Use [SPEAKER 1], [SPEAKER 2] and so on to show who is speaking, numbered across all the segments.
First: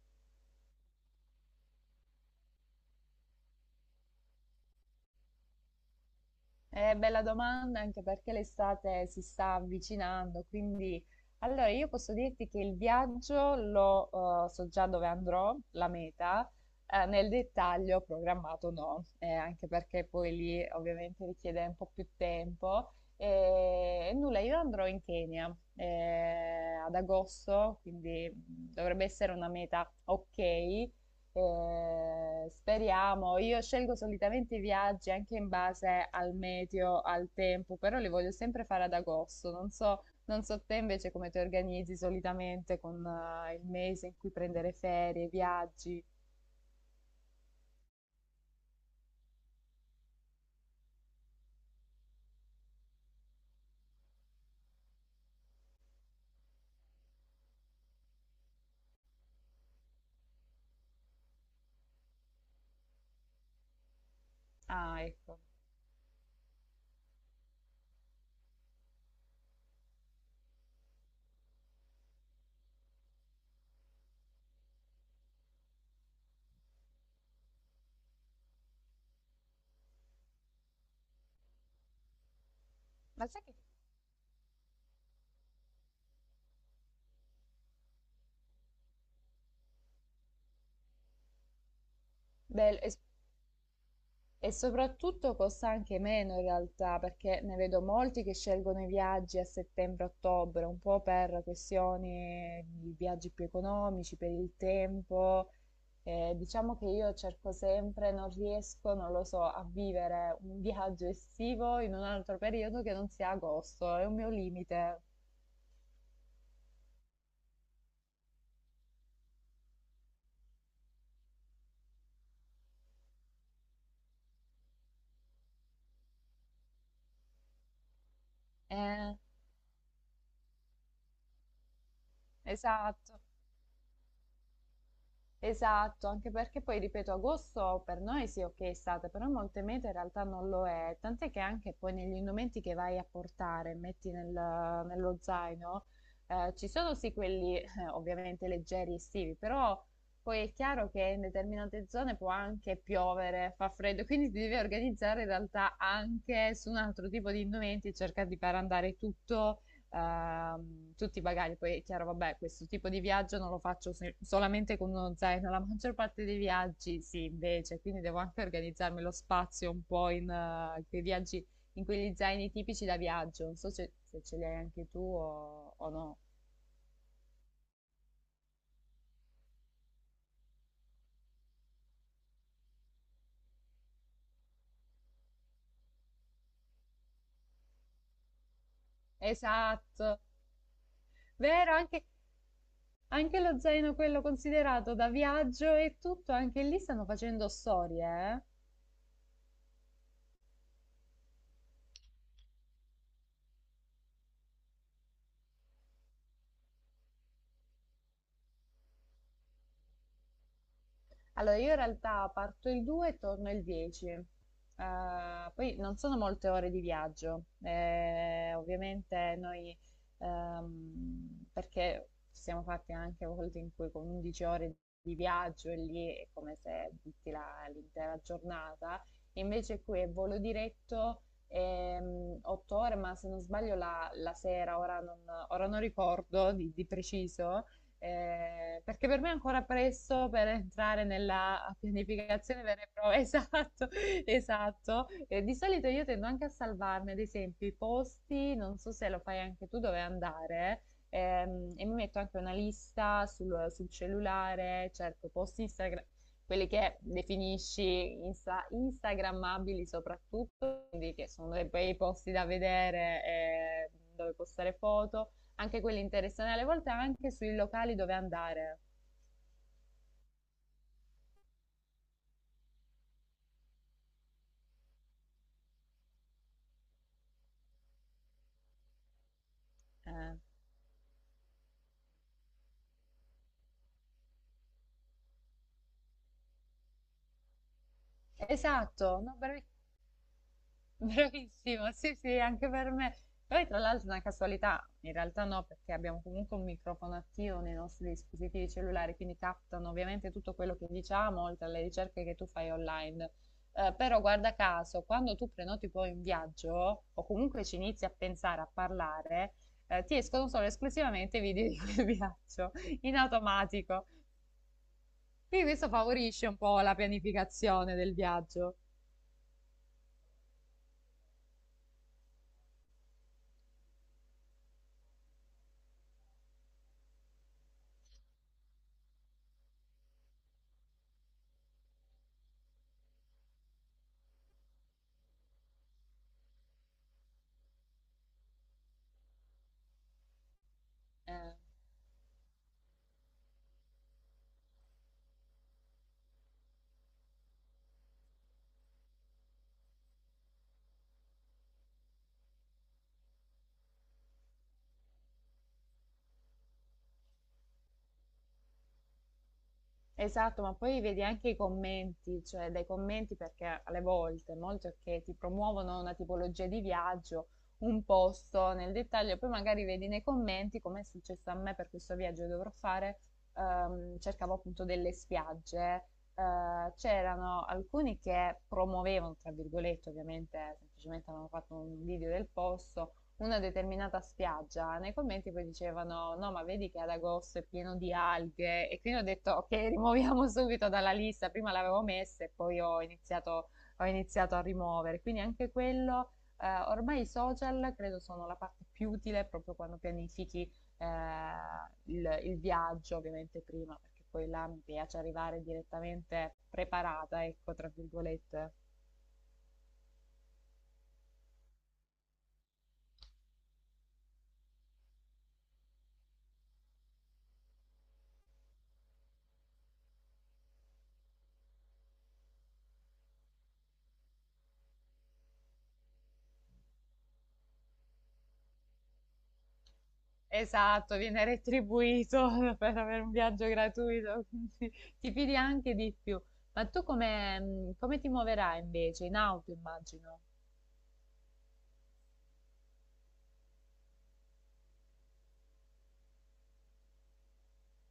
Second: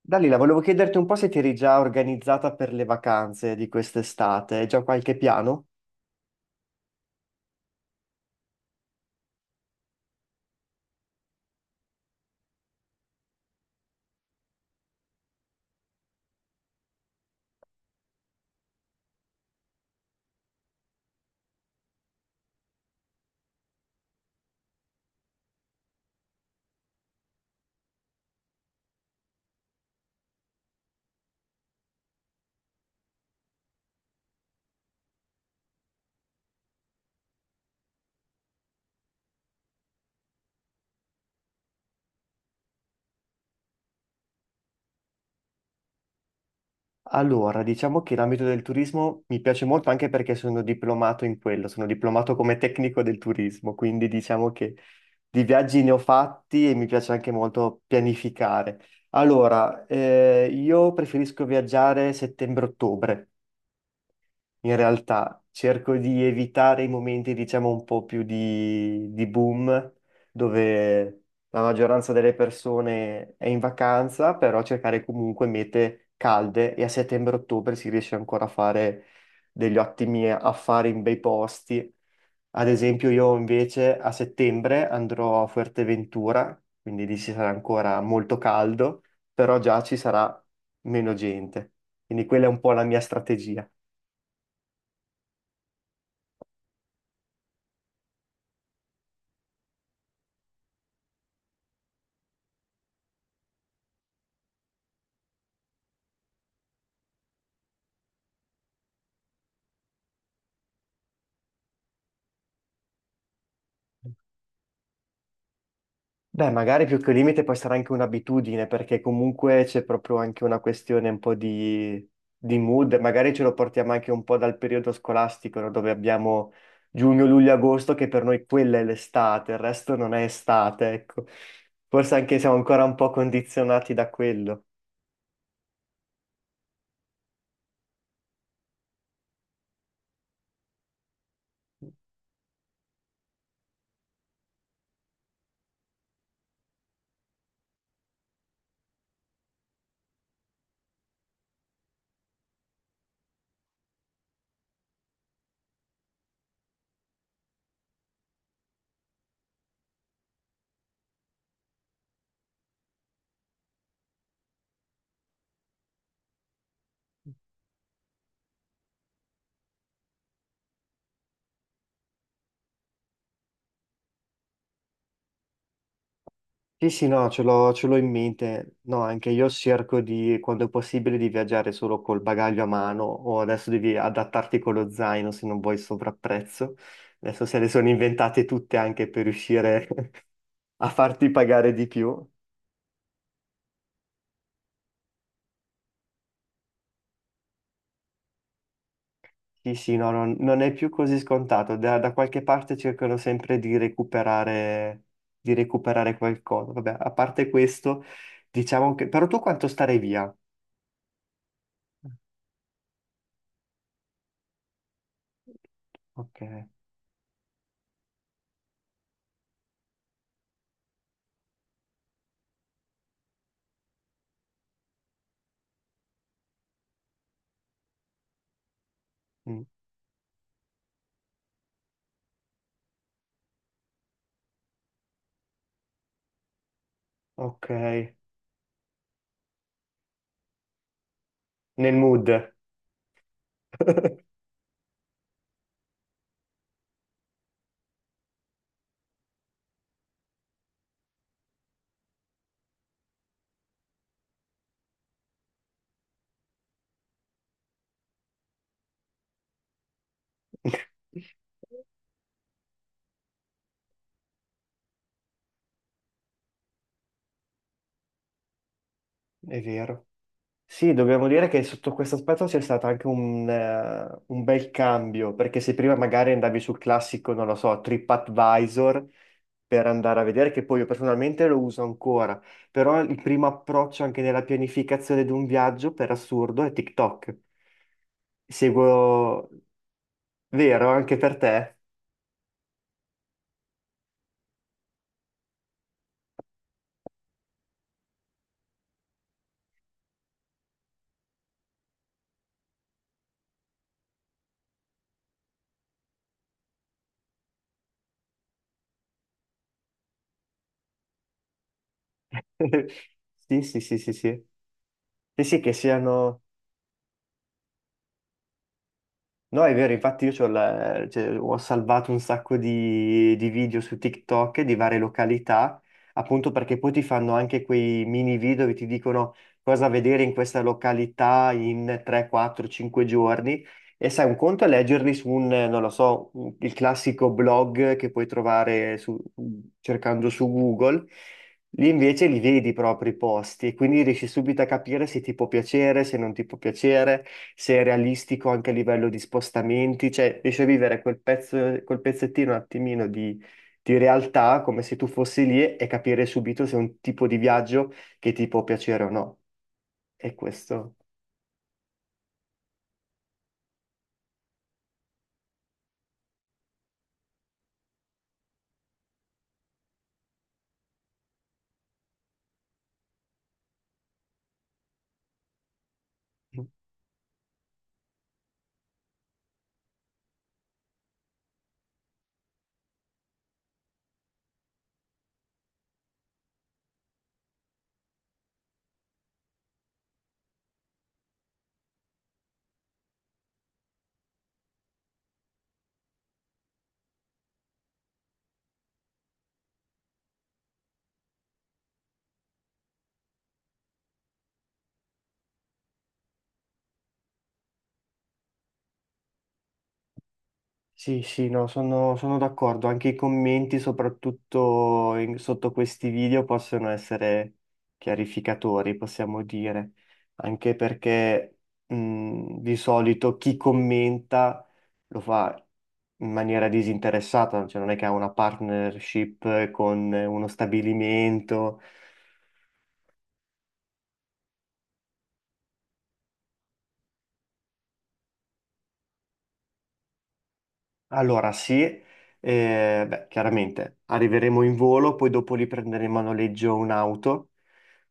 [SPEAKER 1] Dalila, volevo chiederti un po' se ti eri già organizzata per le vacanze di quest'estate, hai già qualche piano?
[SPEAKER 2] Bella domanda anche perché l'estate si sta avvicinando, quindi allora io posso dirti che il viaggio lo so già dove andrò, la meta, nel dettaglio programmato no, anche perché poi lì ovviamente richiede un po' più tempo. E nulla, io andrò in Kenya ad agosto, quindi dovrebbe essere una meta ok. Speriamo, io scelgo solitamente i viaggi anche in base al meteo, al tempo, però li voglio sempre fare ad agosto. Non so, non so te invece come ti organizzi solitamente con il mese in cui prendere ferie, viaggi.
[SPEAKER 1] Allora, diciamo che l'ambito del turismo mi piace molto anche perché sono diplomato in quello, sono diplomato come tecnico del turismo, quindi diciamo che di viaggi ne ho fatti e mi piace anche molto pianificare. Allora, io preferisco viaggiare settembre-ottobre. In
[SPEAKER 2] Ah, ecco.
[SPEAKER 1] realtà cerco di evitare i momenti, diciamo, un po' più di boom, dove la maggioranza delle persone è in vacanza, però cercare comunque mete calde e a settembre-ottobre si riesce ancora a fare degli ottimi affari in bei posti. Ad esempio
[SPEAKER 2] Ma
[SPEAKER 1] io
[SPEAKER 2] sai che.
[SPEAKER 1] invece a settembre andrò a Fuerteventura, quindi lì ci sarà ancora molto caldo, però già ci sarà meno gente. Quindi quella è un po'
[SPEAKER 2] Bello,
[SPEAKER 1] la
[SPEAKER 2] e,
[SPEAKER 1] mia strategia.
[SPEAKER 2] e soprattutto costa anche meno in realtà, perché ne vedo molti che scelgono i viaggi a settembre-ottobre, un po' per questioni di viaggi più economici, per il tempo. Diciamo che io cerco sempre non riesco, non lo so, a vivere un viaggio estivo in un altro periodo che non sia agosto, è un mio limite.
[SPEAKER 1] Beh, magari più che un limite può essere anche un'abitudine, perché comunque c'è proprio anche una questione un po' di mood, magari ce lo portiamo anche un po' dal periodo scolastico, no? Dove abbiamo giugno, luglio, agosto, che per noi quella è
[SPEAKER 2] Eh,
[SPEAKER 1] l'estate, il resto non è estate, ecco. Forse anche siamo ancora un po'
[SPEAKER 2] esatto.
[SPEAKER 1] condizionati da quello.
[SPEAKER 2] Esatto, anche perché poi, ripeto, agosto per noi sì, ok, estate, però molte mete in realtà non lo è, tant'è che anche poi negli indumenti che vai a portare, metti nello zaino, ci sono sì quelli ovviamente leggeri estivi, però poi è chiaro che in determinate zone può anche piovere, fa freddo, quindi ti devi organizzare in realtà anche su un altro tipo di indumenti, cercare di far andare tutto tutti i bagagli. Poi è chiaro, vabbè, questo tipo di viaggio non lo faccio solamente con uno zaino, la maggior parte dei viaggi sì, invece, quindi devo anche organizzarmi lo spazio un po' in quei viaggi, in quegli zaini tipici da viaggio. Non so se ce li hai anche tu o no.
[SPEAKER 1] Sì, sì, no, ce l'ho in mente. No, anche io cerco di, quando è possibile, di viaggiare solo col bagaglio a mano o adesso devi adattarti con lo zaino se non vuoi sovrapprezzo. Adesso se le sono inventate tutte anche per riuscire
[SPEAKER 2] Esatto,
[SPEAKER 1] a farti
[SPEAKER 2] vero,
[SPEAKER 1] pagare di
[SPEAKER 2] anche,
[SPEAKER 1] più.
[SPEAKER 2] anche lo zaino quello considerato da viaggio e tutto, anche lì stanno facendo storie, eh?
[SPEAKER 1] Sì, sì, no, non è più così scontato. Da qualche parte cercano sempre di recuperare qualcosa. Vabbè, a parte questo, diciamo che... Però tu quanto starei via?
[SPEAKER 2] Allora, io in realtà parto il 2 e torno il 10. Poi non sono
[SPEAKER 1] Ok,
[SPEAKER 2] molte ore di viaggio. Ovviamente noi, perché ci siamo fatti anche volte in cui con 11 ore di viaggio e lì è come se butti l'intera giornata.
[SPEAKER 1] mm,
[SPEAKER 2] Invece qui è volo diretto, 8 ore, ma se non sbaglio la sera, ora non ricordo di preciso
[SPEAKER 1] ok,
[SPEAKER 2] perché per me è ancora presto per entrare nella
[SPEAKER 1] nel mood.
[SPEAKER 2] pianificazione vera e propria. Esatto, esatto. Di solito io tendo anche a salvarmi, ad esempio, i posti, non so se lo fai anche tu, dove andare. E mi metto anche una lista sul cellulare, cerco post Instagram, quelli che definisci instagrammabili soprattutto, quindi che sono dei bei posti da vedere, dove postare foto anche quelli interessanti, alle volte anche sui locali dove andare.
[SPEAKER 1] È vero. Sì, dobbiamo dire che sotto questo aspetto c'è stato anche un bel cambio, perché se prima magari andavi sul classico, non lo so, TripAdvisor per andare a
[SPEAKER 2] Eh,
[SPEAKER 1] vedere, che poi io personalmente lo uso ancora, però il primo approccio anche nella pianificazione di un viaggio, per assurdo, è TikTok.
[SPEAKER 2] Esatto, no,
[SPEAKER 1] Seguo, vero, anche per te.
[SPEAKER 2] bravissimo, sì, sì, anche per me. Poi tra l'altro è una casualità, in realtà no, perché abbiamo comunque un microfono attivo nei nostri dispositivi cellulari, quindi captano ovviamente tutto quello che diciamo, oltre alle ricerche che tu fai online. Però guarda caso, quando tu prenoti poi un viaggio, o comunque ci inizi a pensare, a parlare, ti escono solo esclusivamente i video di quel viaggio, in
[SPEAKER 1] Sì, sì, sì,
[SPEAKER 2] automatico.
[SPEAKER 1] sì, sì. Sì, sì,
[SPEAKER 2] Quindi
[SPEAKER 1] che
[SPEAKER 2] questo
[SPEAKER 1] siano...
[SPEAKER 2] favorisce un po' la pianificazione del viaggio.
[SPEAKER 1] No, è vero, infatti io c'ho la- cioè, ho salvato un sacco di video su TikTok di varie località, appunto perché poi ti fanno anche quei mini video che ti dicono cosa vedere in questa località in 3, 4, 5 giorni. E sai, un conto è leggerli su un, non lo so, un- il classico blog che puoi trovare su- cercando su Google.
[SPEAKER 2] Eh,
[SPEAKER 1] Lì invece li vedi proprio i posti e quindi riesci subito a capire se ti può piacere, se non ti può piacere, se è realistico anche a livello di spostamenti, cioè riesci a vivere quel pezzo, quel pezzettino un attimino di realtà come se tu fossi lì e capire subito se è un tipo di viaggio che ti può piacere o no. E
[SPEAKER 2] esatto, ma
[SPEAKER 1] questo.
[SPEAKER 2] poi vedi anche i commenti, cioè dai commenti perché alle volte molti ok ti promuovono una tipologia di viaggio, un posto nel dettaglio, e poi magari vedi nei commenti come è successo a me per questo viaggio che dovrò fare, cercavo appunto delle spiagge, c'erano alcuni che promuovevano, tra virgolette, ovviamente semplicemente avevano fatto un video del posto, una determinata spiaggia, nei commenti poi dicevano no, ma vedi che ad agosto è pieno di alghe e quindi ho detto ok, rimuoviamo subito dalla lista, prima l'avevo messa e poi ho iniziato, a rimuovere, quindi anche quello, ormai i social credo sono la parte più utile proprio quando pianifichi eh, il viaggio, ovviamente prima, perché poi là mi piace arrivare direttamente preparata, ecco, tra virgolette.
[SPEAKER 1] Sì, sì, no, sono d'accordo. Anche i commenti, soprattutto in- sotto questi video, possono essere chiarificatori, possiamo dire. Anche perché di solito chi commenta lo fa in maniera disinteressata, cioè non è che ha una partnership con uno
[SPEAKER 2] Esatto, viene
[SPEAKER 1] stabilimento.
[SPEAKER 2] retribuito per avere un viaggio gratuito, quindi ti fidi anche di più. Ma tu come, come ti muoverai invece? In auto, immagino.
[SPEAKER 1] Allora, sì, beh, chiaramente arriveremo in volo, poi dopo lì prenderemo a noleggio un'auto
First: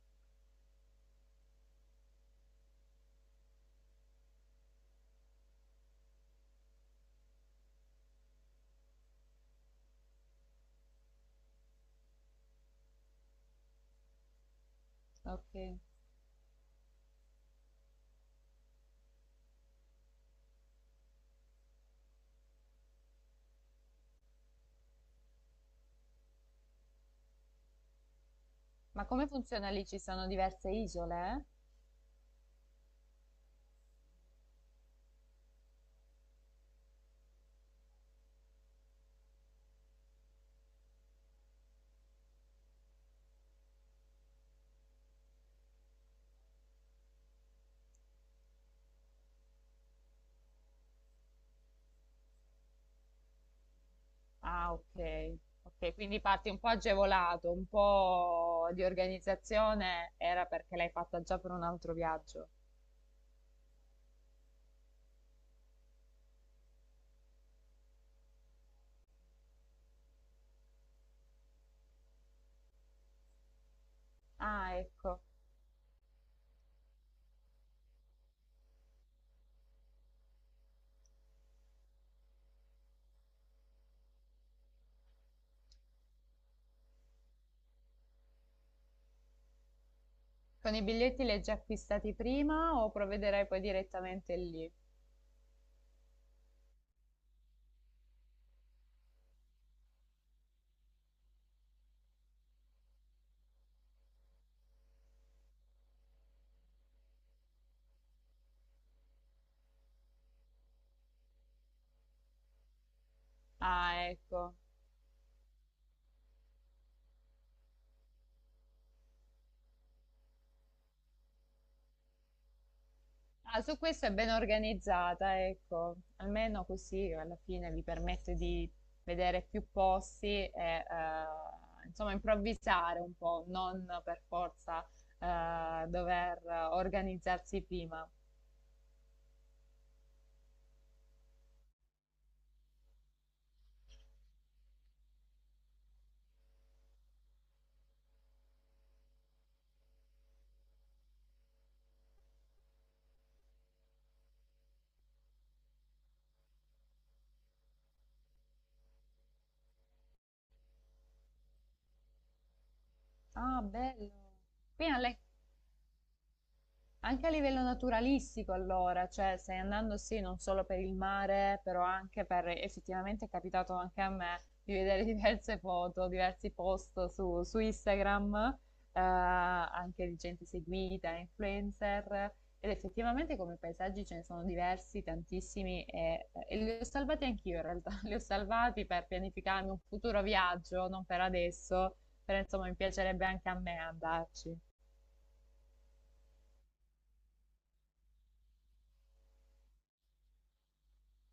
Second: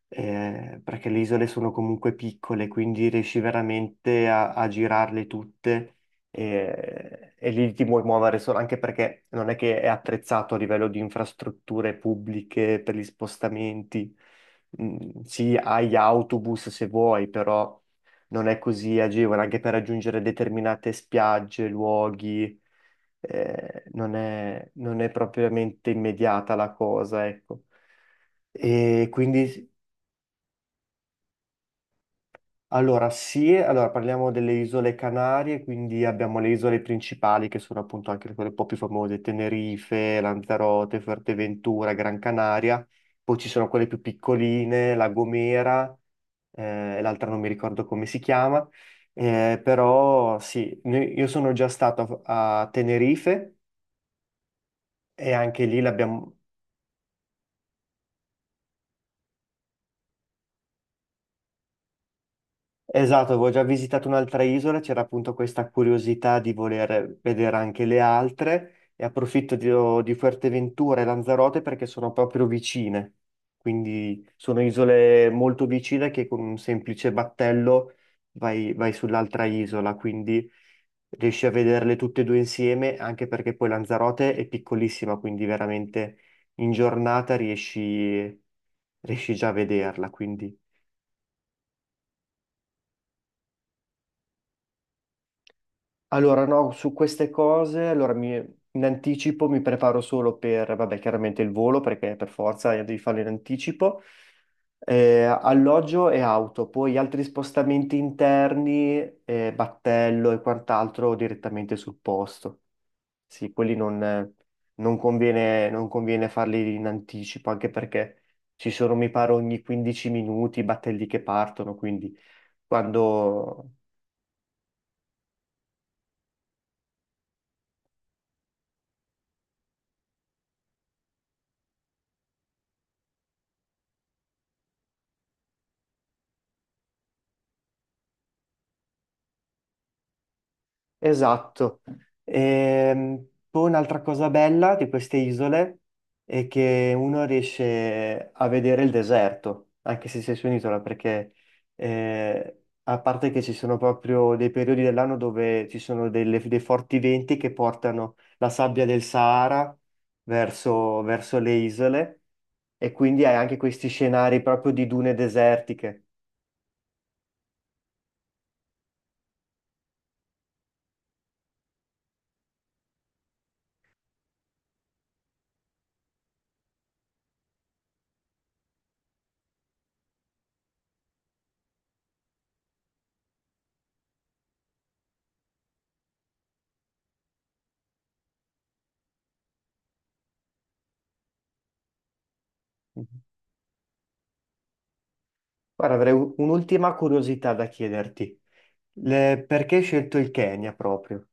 [SPEAKER 1] perché le isole sono comunque piccole, quindi riesci veramente a, a girarle tutte lì ti puoi muovere solo, anche perché non è che è attrezzato a livello di infrastrutture pubbliche per gli spostamenti. Mm,
[SPEAKER 2] Ok.
[SPEAKER 1] sì, hai autobus se vuoi, però non è così agevole, anche per raggiungere determinate spiagge, luoghi, non è, non è propriamente immediata la cosa, ecco.
[SPEAKER 2] Ma
[SPEAKER 1] E
[SPEAKER 2] come
[SPEAKER 1] quindi
[SPEAKER 2] funziona lì? Ci sono diverse isole, eh?
[SPEAKER 1] allora, sì, allora parliamo delle isole Canarie, quindi abbiamo le isole principali che sono appunto anche quelle un po' più famose, Tenerife, Lanzarote, Fuerteventura, Gran Canaria, poi ci sono quelle più piccoline, La Gomera, e l'altra non mi ricordo come si chiama, però sì, noi- io sono già stato a, a Tenerife
[SPEAKER 2] Ah,
[SPEAKER 1] e
[SPEAKER 2] ok.
[SPEAKER 1] anche lì
[SPEAKER 2] Ok, quindi
[SPEAKER 1] l'abbiamo.
[SPEAKER 2] parti un po' agevolato, un po' di organizzazione era perché l'hai fatta già per un altro viaggio.
[SPEAKER 1] Esatto, avevo già visitato un'altra isola, c'era appunto questa curiosità di voler vedere anche le altre e approfitto di Fuerteventura e Lanzarote perché sono proprio vicine, quindi sono
[SPEAKER 2] Ah, ecco.
[SPEAKER 1] isole molto vicine che con un semplice battello vai sull'altra isola, quindi riesci a vederle tutte e due insieme, anche perché poi Lanzarote è piccolissima, quindi veramente in giornata riesci già a vederla, quindi...
[SPEAKER 2] Con i biglietti li hai già acquistati prima o provvederai poi direttamente lì?
[SPEAKER 1] Allora, no, su queste cose, allora mi- in anticipo mi preparo solo per, vabbè, chiaramente il volo, perché per forza devi farlo in anticipo, alloggio e auto, poi altri spostamenti interni, battello e quant'altro direttamente sul posto. Sì, quelli non,
[SPEAKER 2] Ah, ecco.
[SPEAKER 1] non conviene, non conviene farli in anticipo, anche perché ci sono, mi pare, ogni 15 minuti i battelli che partono, quindi
[SPEAKER 2] Ah,
[SPEAKER 1] quando
[SPEAKER 2] su questo è ben organizzata, ecco, almeno così alla fine vi permette di vedere più posti e insomma improvvisare un po', non per forza dover organizzarsi prima.
[SPEAKER 1] Esatto. Poi un'altra cosa bella di queste isole è che uno riesce a vedere il deserto, anche se sei su un'isola, perché a parte che ci sono proprio dei periodi dell'anno dove ci sono delle- dei forti venti che portano la sabbia del Sahara verso le isole e quindi hai anche
[SPEAKER 2] Ah,
[SPEAKER 1] questi
[SPEAKER 2] bello.
[SPEAKER 1] scenari proprio
[SPEAKER 2] Qui
[SPEAKER 1] di dune
[SPEAKER 2] alle
[SPEAKER 1] desertiche.
[SPEAKER 2] Anche a livello naturalistico, allora, cioè stai andando sì, non solo per il mare, però anche per, effettivamente è capitato anche a me di vedere diverse foto, diversi post su Instagram, anche di gente seguita, influencer, ed effettivamente come paesaggi ce ne sono diversi, tantissimi, e li ho salvati anch'io in realtà, li ho salvati per pianificarmi un futuro viaggio, non per adesso, però insomma mi
[SPEAKER 1] Mhm.
[SPEAKER 2] piacerebbe anche a me andarci.
[SPEAKER 1] Guarda, avrei u- un'ultima curiosità da chiederti. Le- perché hai scelto il Kenya proprio?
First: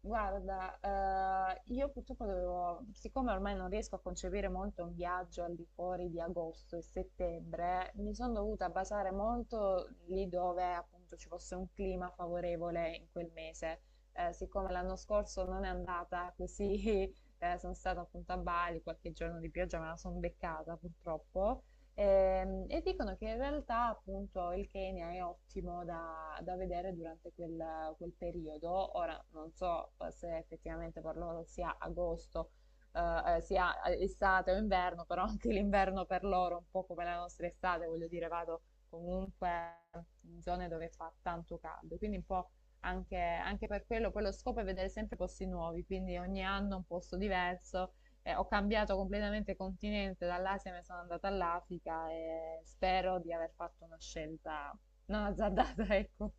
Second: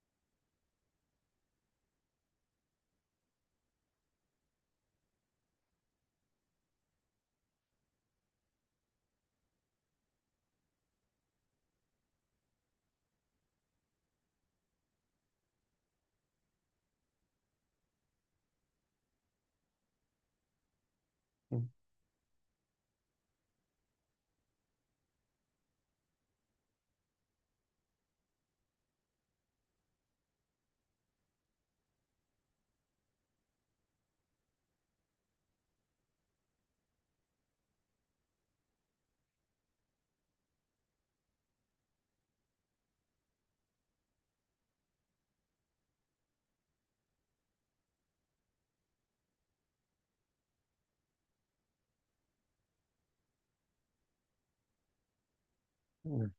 [SPEAKER 2] Guarda, io purtroppo dovevo, siccome ormai non riesco a concepire molto un viaggio al di fuori di agosto e settembre, mi sono dovuta basare molto lì dove appunto ci fosse un clima favorevole in quel mese. Siccome l'anno scorso non è andata così, sono stata appunto a Bali, qualche giorno di pioggia me la sono beccata purtroppo. E dicono che in realtà appunto il Kenya è ottimo da vedere durante quel periodo. Ora non so se effettivamente per loro sia agosto, sia estate o inverno, però anche l'inverno per loro è un po' come la nostra estate, voglio dire, vado comunque in zone dove fa tanto caldo, quindi un po' anche per quello, poi lo scopo è vedere sempre posti nuovi, quindi ogni anno un posto diverso ho cambiato completamente continente, dall'Asia mi sono andata all'Africa e spero di aver fatto una scelta non azzardata,
[SPEAKER 1] Mm.
[SPEAKER 2] ecco.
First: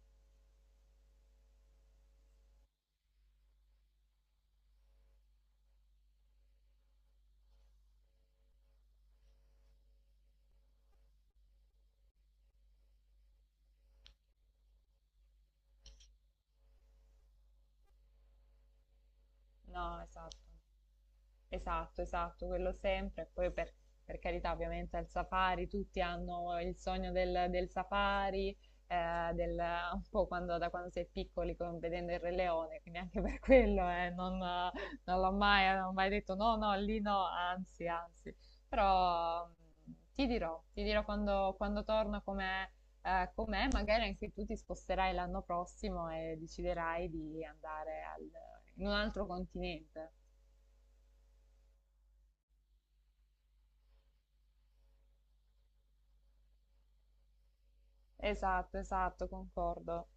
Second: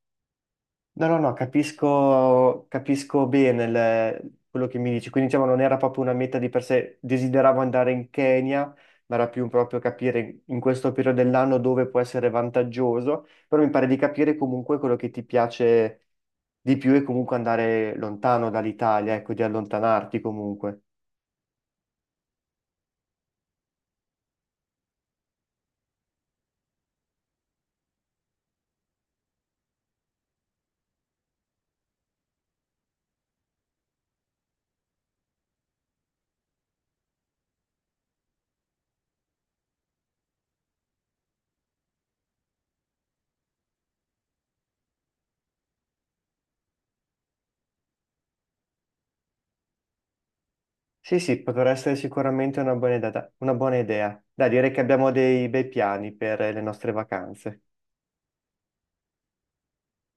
[SPEAKER 1] No, no, no, capisco, capisco bene il- quello che mi dici. Quindi, diciamo, non era proprio una meta di per sé. Desideravo andare in Kenya, ma era più un proprio capire in questo periodo dell'anno dove può essere vantaggioso. Però mi pare di capire comunque quello che ti piace di più e comunque andare lontano dall'Italia, ecco, di
[SPEAKER 2] No,
[SPEAKER 1] allontanarti
[SPEAKER 2] esatto.
[SPEAKER 1] comunque.
[SPEAKER 2] Esatto, esatto, quello sempre. E poi per carità, ovviamente al safari tutti hanno il sogno del safari, un po' da quando sei piccoli, vedendo il Re Leone, quindi anche per quello non ho mai detto no, no, lì no, anzi, anzi. Però ti dirò quando torno com'è, magari anche tu ti sposterai l'anno prossimo e deciderai di andare in un altro continente.
[SPEAKER 1] Sì, sì, potrà essere sicuramente una buona idea. Una buona idea. Da dire che abbiamo dei bei piani per le nostre vacanze.
[SPEAKER 2] Esatto, esatto, concordo.